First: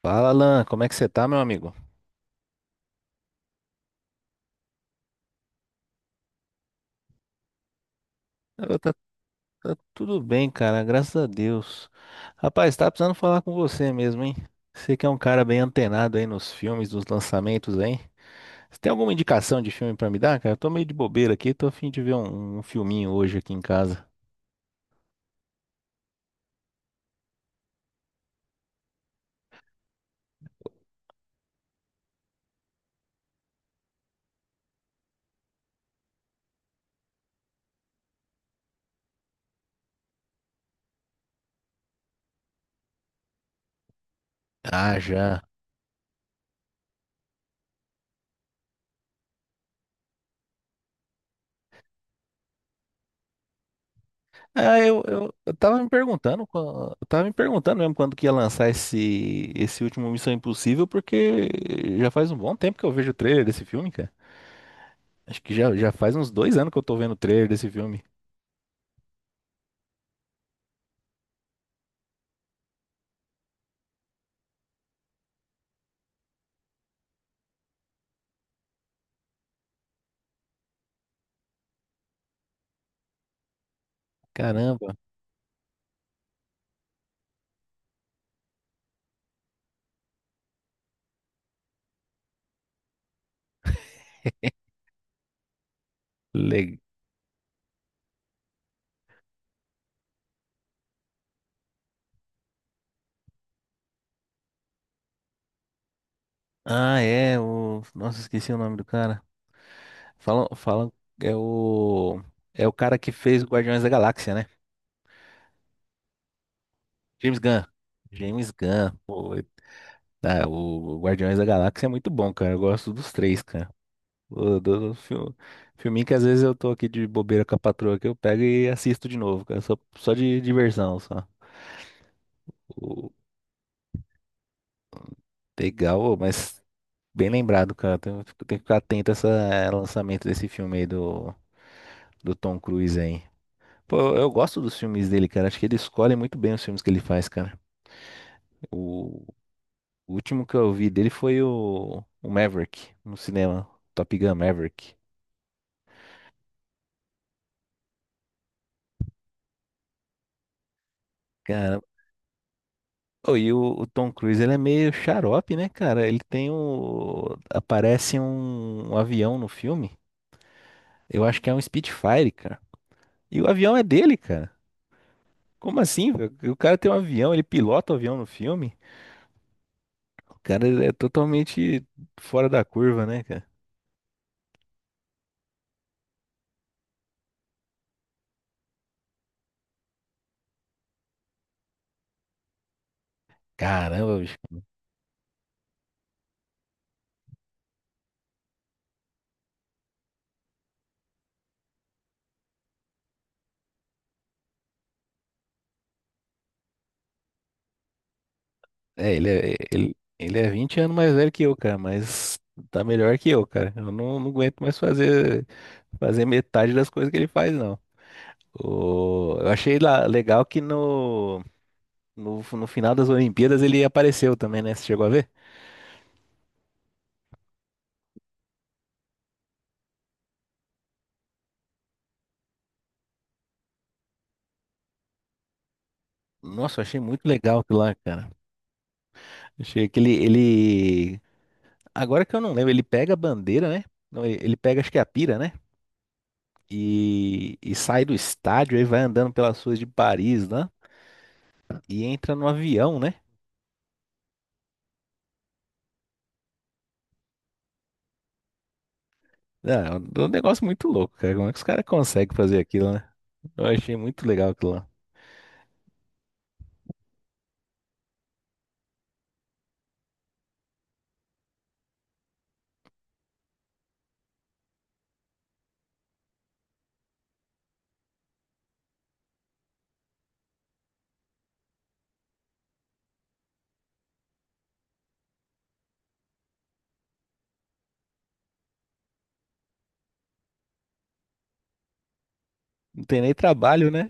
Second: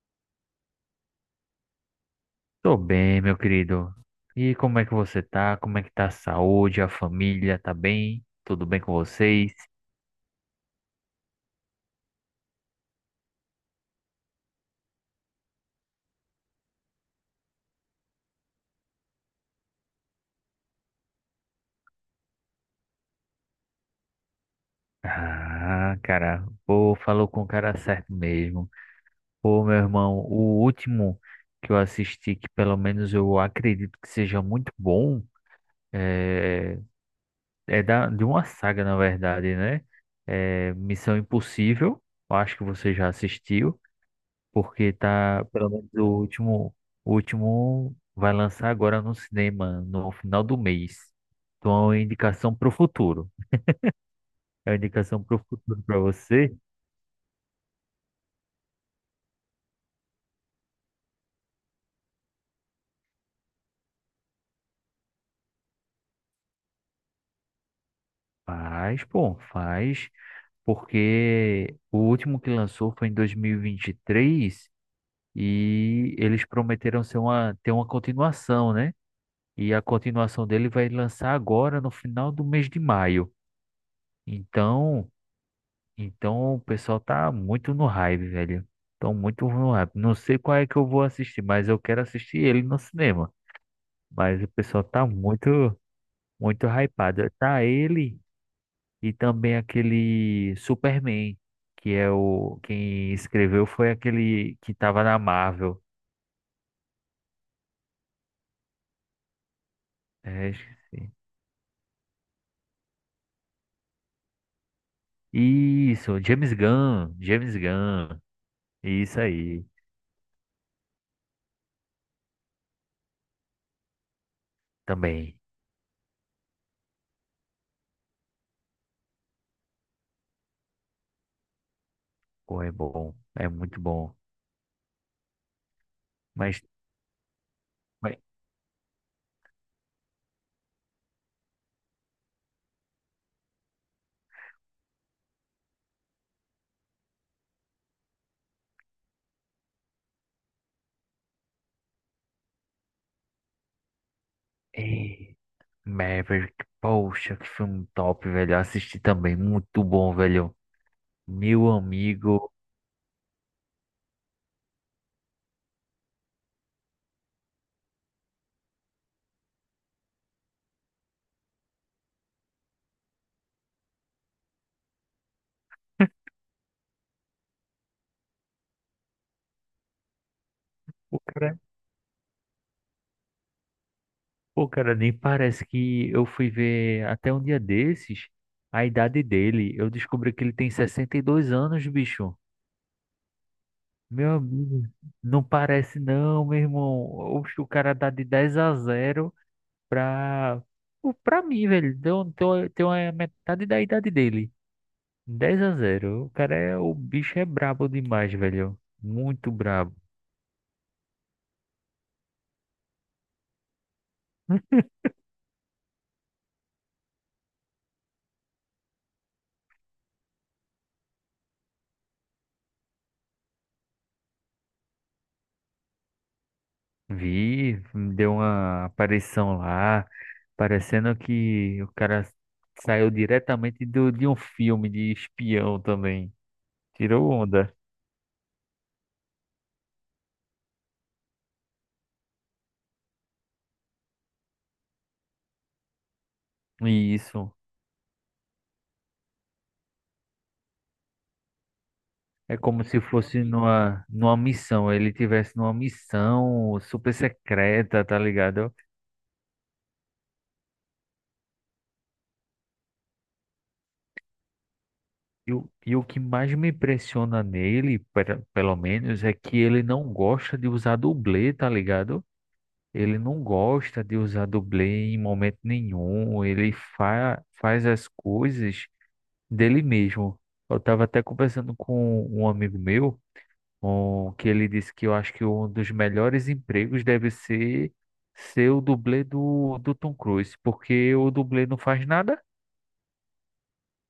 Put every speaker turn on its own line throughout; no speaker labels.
Fala, Alan, como é que você tá, meu amigo?
Tô bem, meu querido. E como é que você tá? Como é que tá a saúde, a família? Tá bem? Tudo
Eu,
bem
tá,
com vocês?
tá tudo bem, cara, graças a Deus. Rapaz, tá precisando falar com você mesmo, hein? Você que é um cara bem antenado aí nos filmes, nos lançamentos, hein? Você tem alguma indicação de filme pra me dar, cara? Eu tô meio de bobeira aqui, tô a fim de ver um filminho hoje aqui em casa.
Ah, cara, pô, falou com o cara certo mesmo. Pô, meu irmão, o último que eu assisti, que pelo menos eu acredito que seja muito bom, é, é de uma saga, na verdade, né? É Missão Impossível, eu acho que você já assistiu. Porque
Ah, já.
tá, pelo menos o último vai lançar agora no cinema, no final do mês. Então é uma indicação pro futuro. É uma
Ah,
indicação pro futuro pra você?
eu tava me perguntando mesmo quando que ia lançar esse último Missão Impossível, porque já faz um bom tempo que eu vejo o trailer desse filme, cara. Acho que já faz uns 2 anos que eu tô vendo o trailer desse filme.
Faz, pô, faz, porque o último que lançou foi em 2023 e vinte e três e eles prometeram ser ter uma continuação, né? E a continuação dele vai lançar agora no final do mês de maio.
Caramba.
Então, então o pessoal tá muito no hype, velho. Tão muito no hype. Não sei qual é que eu vou assistir, mas eu quero assistir ele no cinema. Mas o pessoal tá muito
Legal.
hypado. Tá ele e também aquele Superman, que é o quem escreveu foi aquele que tava na Marvel.
Ah, é. Nossa, esqueci o nome do cara. Falam,
É,
falam.
esqueci.
É o. É o cara que fez o Guardiões da Galáxia, né?
Isso,
James
James
Gunn.
Gunn.
James Gunn.
Isso
Pô,
aí
ah, o Guardiões da Galáxia é muito bom, cara. Eu gosto dos três, cara. O, do
também.
filminho que às vezes eu tô aqui de bobeira com a patroa que eu pego e assisto de novo, cara. Só de diversão, só.
Pô, é bom, é muito bom.
Legal, ô,
Mas,
mas bem lembrado, cara. Tem,
mas...
tem que ficar atento a esse lançamento desse filme aí do Tom Cruise aí. Pô, eu gosto dos filmes dele, cara. Acho que ele escolhe muito bem os filmes que ele faz, cara. O, o último que eu vi dele foi o Maverick, no cinema. Top Gun Maverick.
é. Maverick, poxa, que filme top, velho. Eu assisti também, muito bom, velho. Meu
Cara,
amigo,
ô, e o Tom Cruise, ele é meio xarope, né, cara? Aparece um avião no filme. Eu acho que é um Spitfire, cara. E o avião é dele, cara. Como assim, velho? O cara tem um avião, ele pilota o avião no filme? O cara é
o cara,
totalmente fora da curva, né, cara?
o cara nem parece que eu fui ver até um dia desses a idade dele. Eu descobri que ele tem 62 anos, bicho.
Caramba,
Meu
bicho.
amigo, não parece não, meu irmão. Oxe, o cara dá de 10 a 0 pra, pra mim, velho. Então, tô- tem a metade da idade dele. 10 a zero, o cara é, o bicho é brabo demais, velho.
É, ele
Muito
é,
brabo.
ele, ele é 20 anos mais velho que eu, cara, mas tá melhor que eu, cara. Eu não aguento mais fazer metade das coisas que ele faz, não. Eu achei legal que no final das Olimpíadas ele apareceu também, né? Você chegou a ver?
Vi, deu uma aparição lá, parecendo que o cara saiu diretamente de um filme de espião também.
Nossa, eu achei muito
Tirou
legal
onda.
aquilo lá, cara. Achei que ele Agora que eu não lembro, ele pega a bandeira, né? Não, ele pega, acho que é a pira, né?
E isso.
E sai do estádio, aí vai andando pelas ruas de Paris, né? E entra no
É como
avião,
se
né?
fosse numa missão. Ele tivesse numa missão super secreta, tá ligado?
Ah, é um negócio muito louco, cara. Como é que os caras conseguem fazer aquilo, né? Eu achei muito legal aquilo lá.
E, e o que mais me impressiona nele, pelo menos, é que ele não gosta de usar dublê, tá ligado? Ele não gosta de usar dublê em momento nenhum. Ele fa faz as coisas dele mesmo. Eu estava até conversando com um amigo meu, que ele disse que eu acho que um dos melhores empregos deve ser ser o dublê do Tom Cruise, porque o dublê não faz nada.
Não tem nem trabalho, né?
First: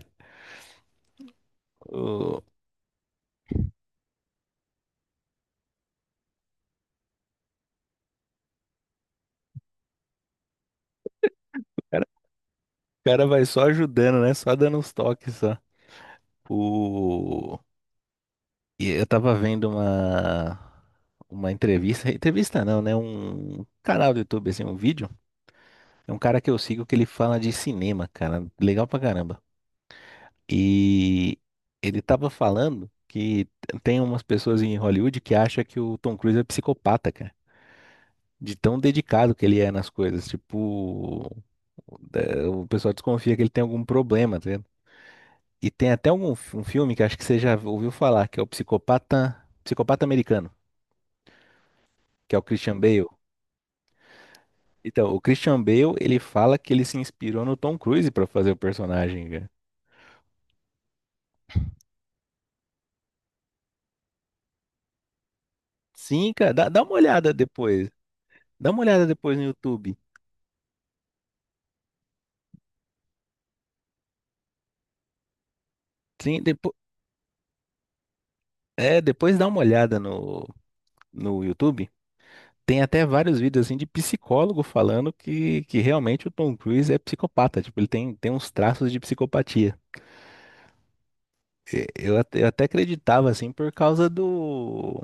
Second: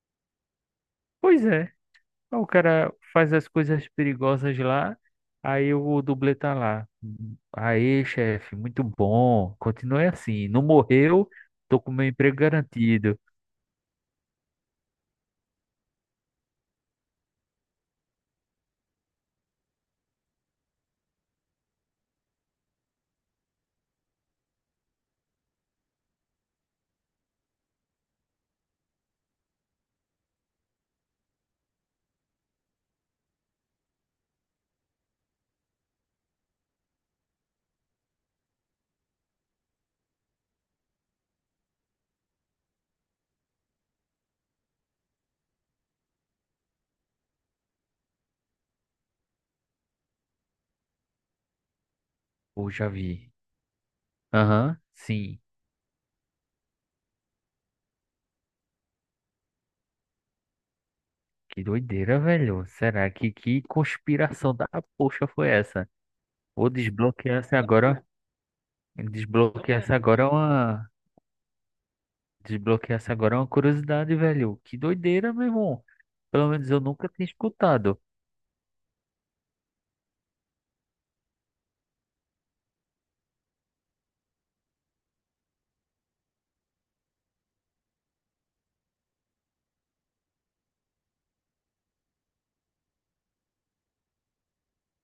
Pois é.
O,
O cara faz as coisas perigosas lá, aí o dublê tá lá. Aí, chefe, muito bom. Continue assim. Não morreu, tô com
cara,
meu emprego
o
garantido.
cara vai só ajudando, né? Só dando uns toques, só. O, e eu tava vendo uma entrevista, entrevista não, né? Um canal do YouTube, assim, um vídeo. É um cara que eu sigo que ele fala de cinema, cara. Legal pra caramba. E ele tava falando que tem umas pessoas em Hollywood que acham que o Tom Cruise é psicopata, cara. De tão dedicado que ele é nas coisas. Tipo, o pessoal desconfia que ele tem algum problema, tá vendo? E tem até um filme que acho que você já ouviu falar, que é o Psicopata, Psicopata Americano, que é o
Ou
Christian
já
Bale.
vi. Aham,
Então, o
sim.
Christian Bale, ele fala que ele se inspirou no Tom Cruise pra fazer o personagem.
Que doideira, velho. Será que conspiração da poxa foi essa?
Sim, cara, dá,
Ou
dá uma olhada
desbloquear-se
depois.
agora.
Dá uma olhada depois no
Desbloquear-se
YouTube.
agora é uma. Desbloquear-se agora é uma curiosidade, velho. Que doideira, meu irmão.
Sim,
Pelo menos
depois,
eu nunca tinha escutado.
depois dá uma olhada no YouTube. Tem até vários vídeos assim de psicólogo falando que realmente o Tom Cruise é psicopata. Tipo, ele tem uns traços de psicopatia. Eu até acreditava assim por causa do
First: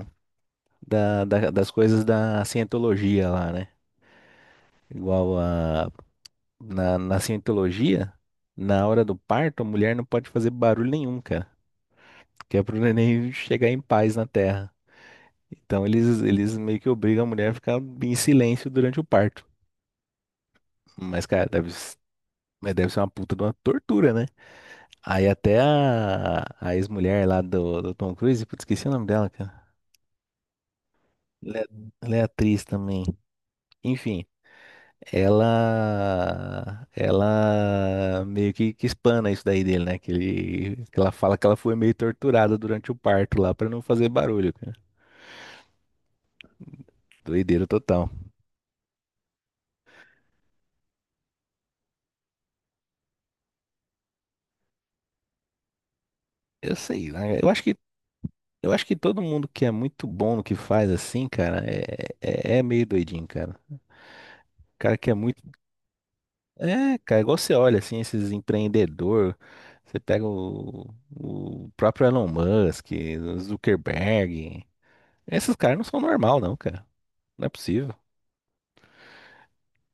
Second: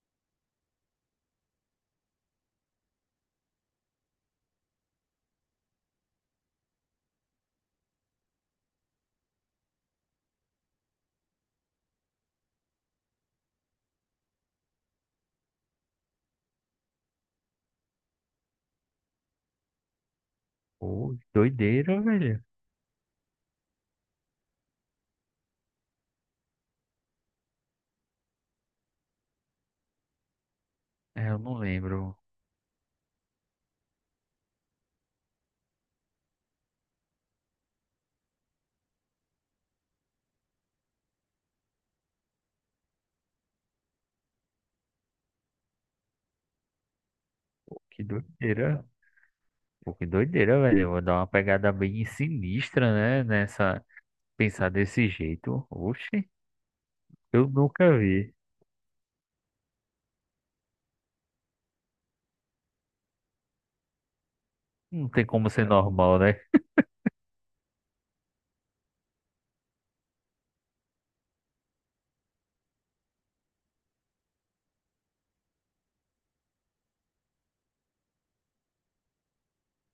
da, da- das coisas da cientologia lá, né? Igual a, na cientologia, na hora do parto, a mulher não pode fazer barulho nenhum, cara. Que é pro neném chegar em paz na terra. Então eles meio que obrigam a mulher a ficar em silêncio durante o parto.
Pô,
Mas, cara, deve, s-
doideira, velho.
mas deve ser uma puta de uma tortura, né? Aí até a ex-mulher lá do Tom Cruise, putz, esqueci o nome dela, cara.
É, eu não
Ela é, ela
lembro.
é atriz também. Enfim, ela meio que espana isso daí dele, né? Que ela fala que ela foi meio torturada durante o parto lá pra não fazer barulho, cara. Doideira
Pô, que
total.
doideira. Pô, que doideira, velho. Eu vou dar uma pegada bem sinistra, né? Nessa. Pensar desse jeito. Oxe,
Eu sei, né?
eu
Eu acho que
nunca vi.
Eu acho que todo mundo que é muito bom no que faz assim, cara, é meio doidinho, cara. Cara que
Não
é
tem
muito.
como ser normal, né?
É, cara, igual você olha assim, esses empreendedor, você pega o próprio Elon Musk, o Zuckerberg. Esses caras não são normal, não, cara. Não é possível.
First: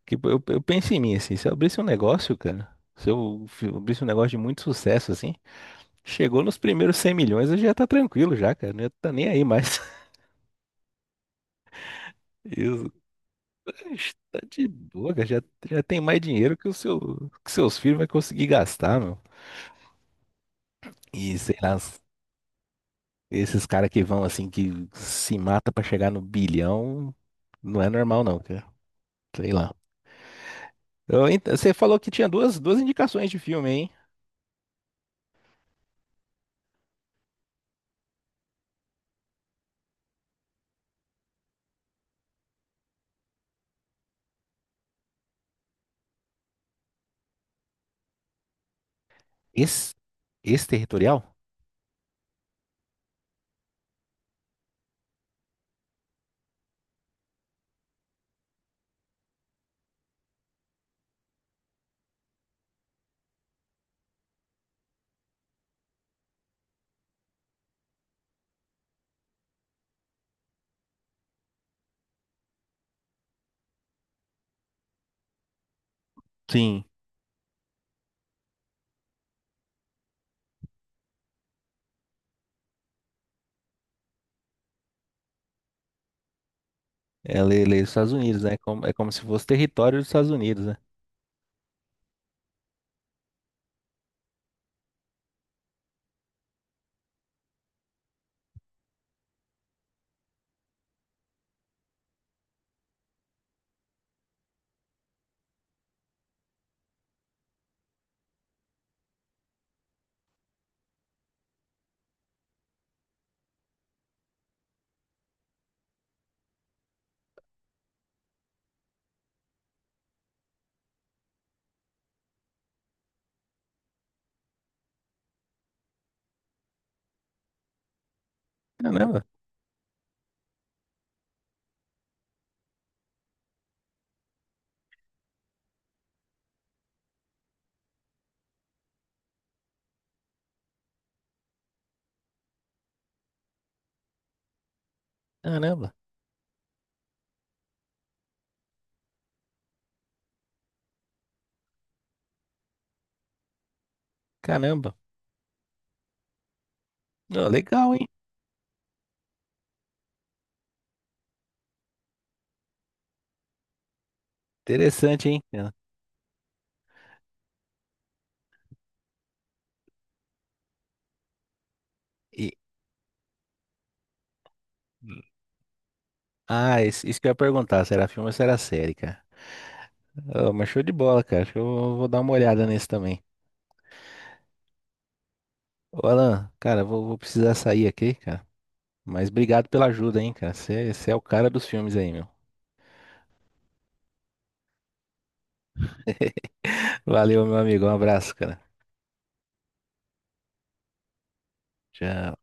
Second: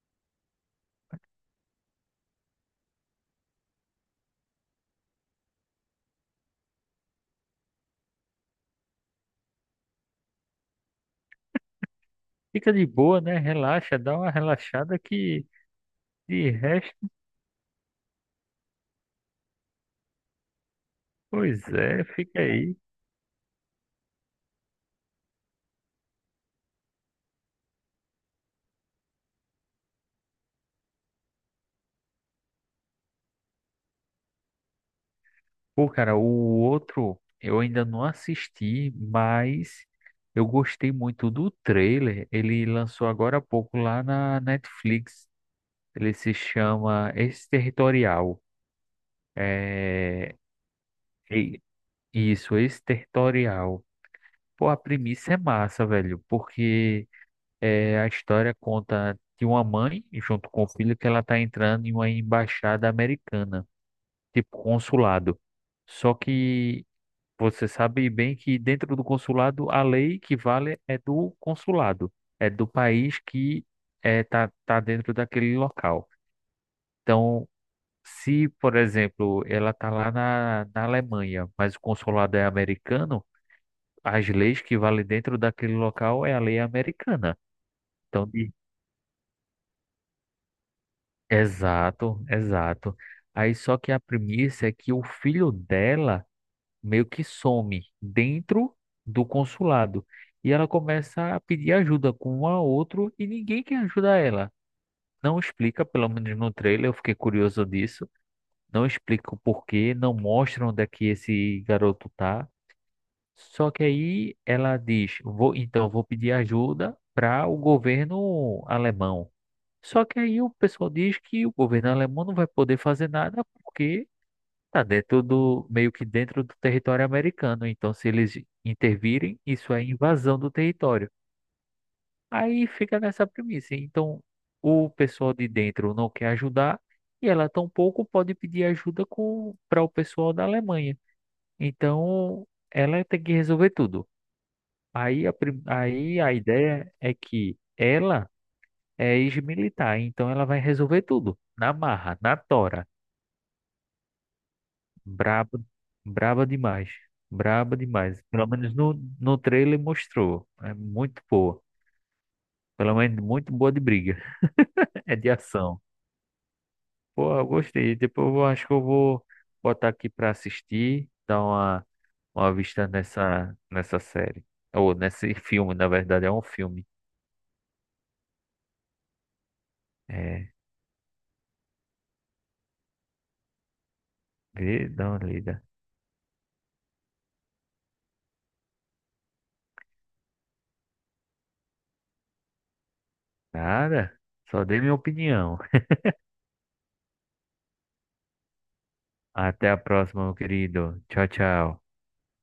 Que eu penso em mim assim, se eu abrisse um negócio, cara, se eu abrisse um negócio de muito sucesso assim, chegou nos primeiros 100 milhões, eu já tá tranquilo já, cara. Não ia tá nem aí mais.
Fica de boa, né? Relaxa, dá uma
Está de
relaxada
boa, cara. já,
que.
já tem mais
De
dinheiro que o
resto,
seu, que seus filhos vai conseguir gastar, meu. E sei
pois
lá,
é, fica aí.
esses caras que vão assim, que se mata pra chegar no bilhão, não é normal não, cara. Sei lá. Você falou que tinha duas indicações de filme, hein?
Pô, cara, o outro eu ainda não assisti, mas eu gostei muito do trailer. Ele lançou agora há pouco lá na Netflix. Ele se chama Exterritorial.
Esse,
É,
esse territorial?
e- isso, exterritorial. Pô, a premissa é massa, velho, porque é, a história conta de uma mãe, junto com o filho, que ela tá entrando em uma embaixada americana, tipo consulado. Só que você sabe bem que dentro do consulado, a lei que vale é do consulado, é do país que tá, tá dentro daquele local.
Sim.
Então, se por exemplo, ela tá lá na Alemanha, mas o consulado é americano, as leis que valem dentro daquele local é a lei americana.
É lei dos Estados
Então,
Unidos, né? É como se fosse território dos Estados Unidos, né?
exato, exato. Aí só que a premissa é que o filho dela meio que some dentro do consulado e ela começa a pedir ajuda com um a outro e ninguém quer ajudar ela. Não explica, pelo menos no trailer, eu fiquei curioso disso. Não explica o porquê, não mostra onde é que esse garoto tá. Só que aí ela diz, vou, então vou pedir ajuda para o governo alemão. Só que aí o pessoal diz que o governo alemão não vai poder fazer nada porque tá dentro do, meio que dentro do território americano. Então, se eles
Caramba,
intervirem, isso é invasão do território. Aí fica nessa premissa. Então, o pessoal de dentro não quer ajudar e ela tampouco pode pedir ajuda com para o pessoal da Alemanha. Então, ela tem que resolver tudo.
caramba,
Aí a ideia é que ela é ex-militar, então ela vai resolver tudo. Na marra, na tora.
caramba.
Braba, braba demais.
Ó,
Braba
legal, hein?
demais. Pelo menos no trailer mostrou. É muito boa. Pelo menos muito boa de briga. É de
Interessante, hein? É.
ação. Pô, eu gostei. Depois eu acho que eu vou botar aqui pra assistir, dar
E,
uma vista nessa série. Ou nesse filme, na verdade, é um
ah,
filme.
isso que eu ia perguntar, se era filme ou se era série, cara.
É,
Ó, mas show de bola, cara. Acho que eu vou dar uma olhada nesse também.
vê, dá uma lida.
Ô, Alan, cara, vou precisar sair aqui, cara. Mas obrigado pela ajuda, hein, cara. Você é o cara dos filmes aí, meu.
Nada, só dei minha opinião.
Valeu, meu amigo. Um abraço, cara.
Até a próxima, meu querido. Tchau, tchau.
Tchau.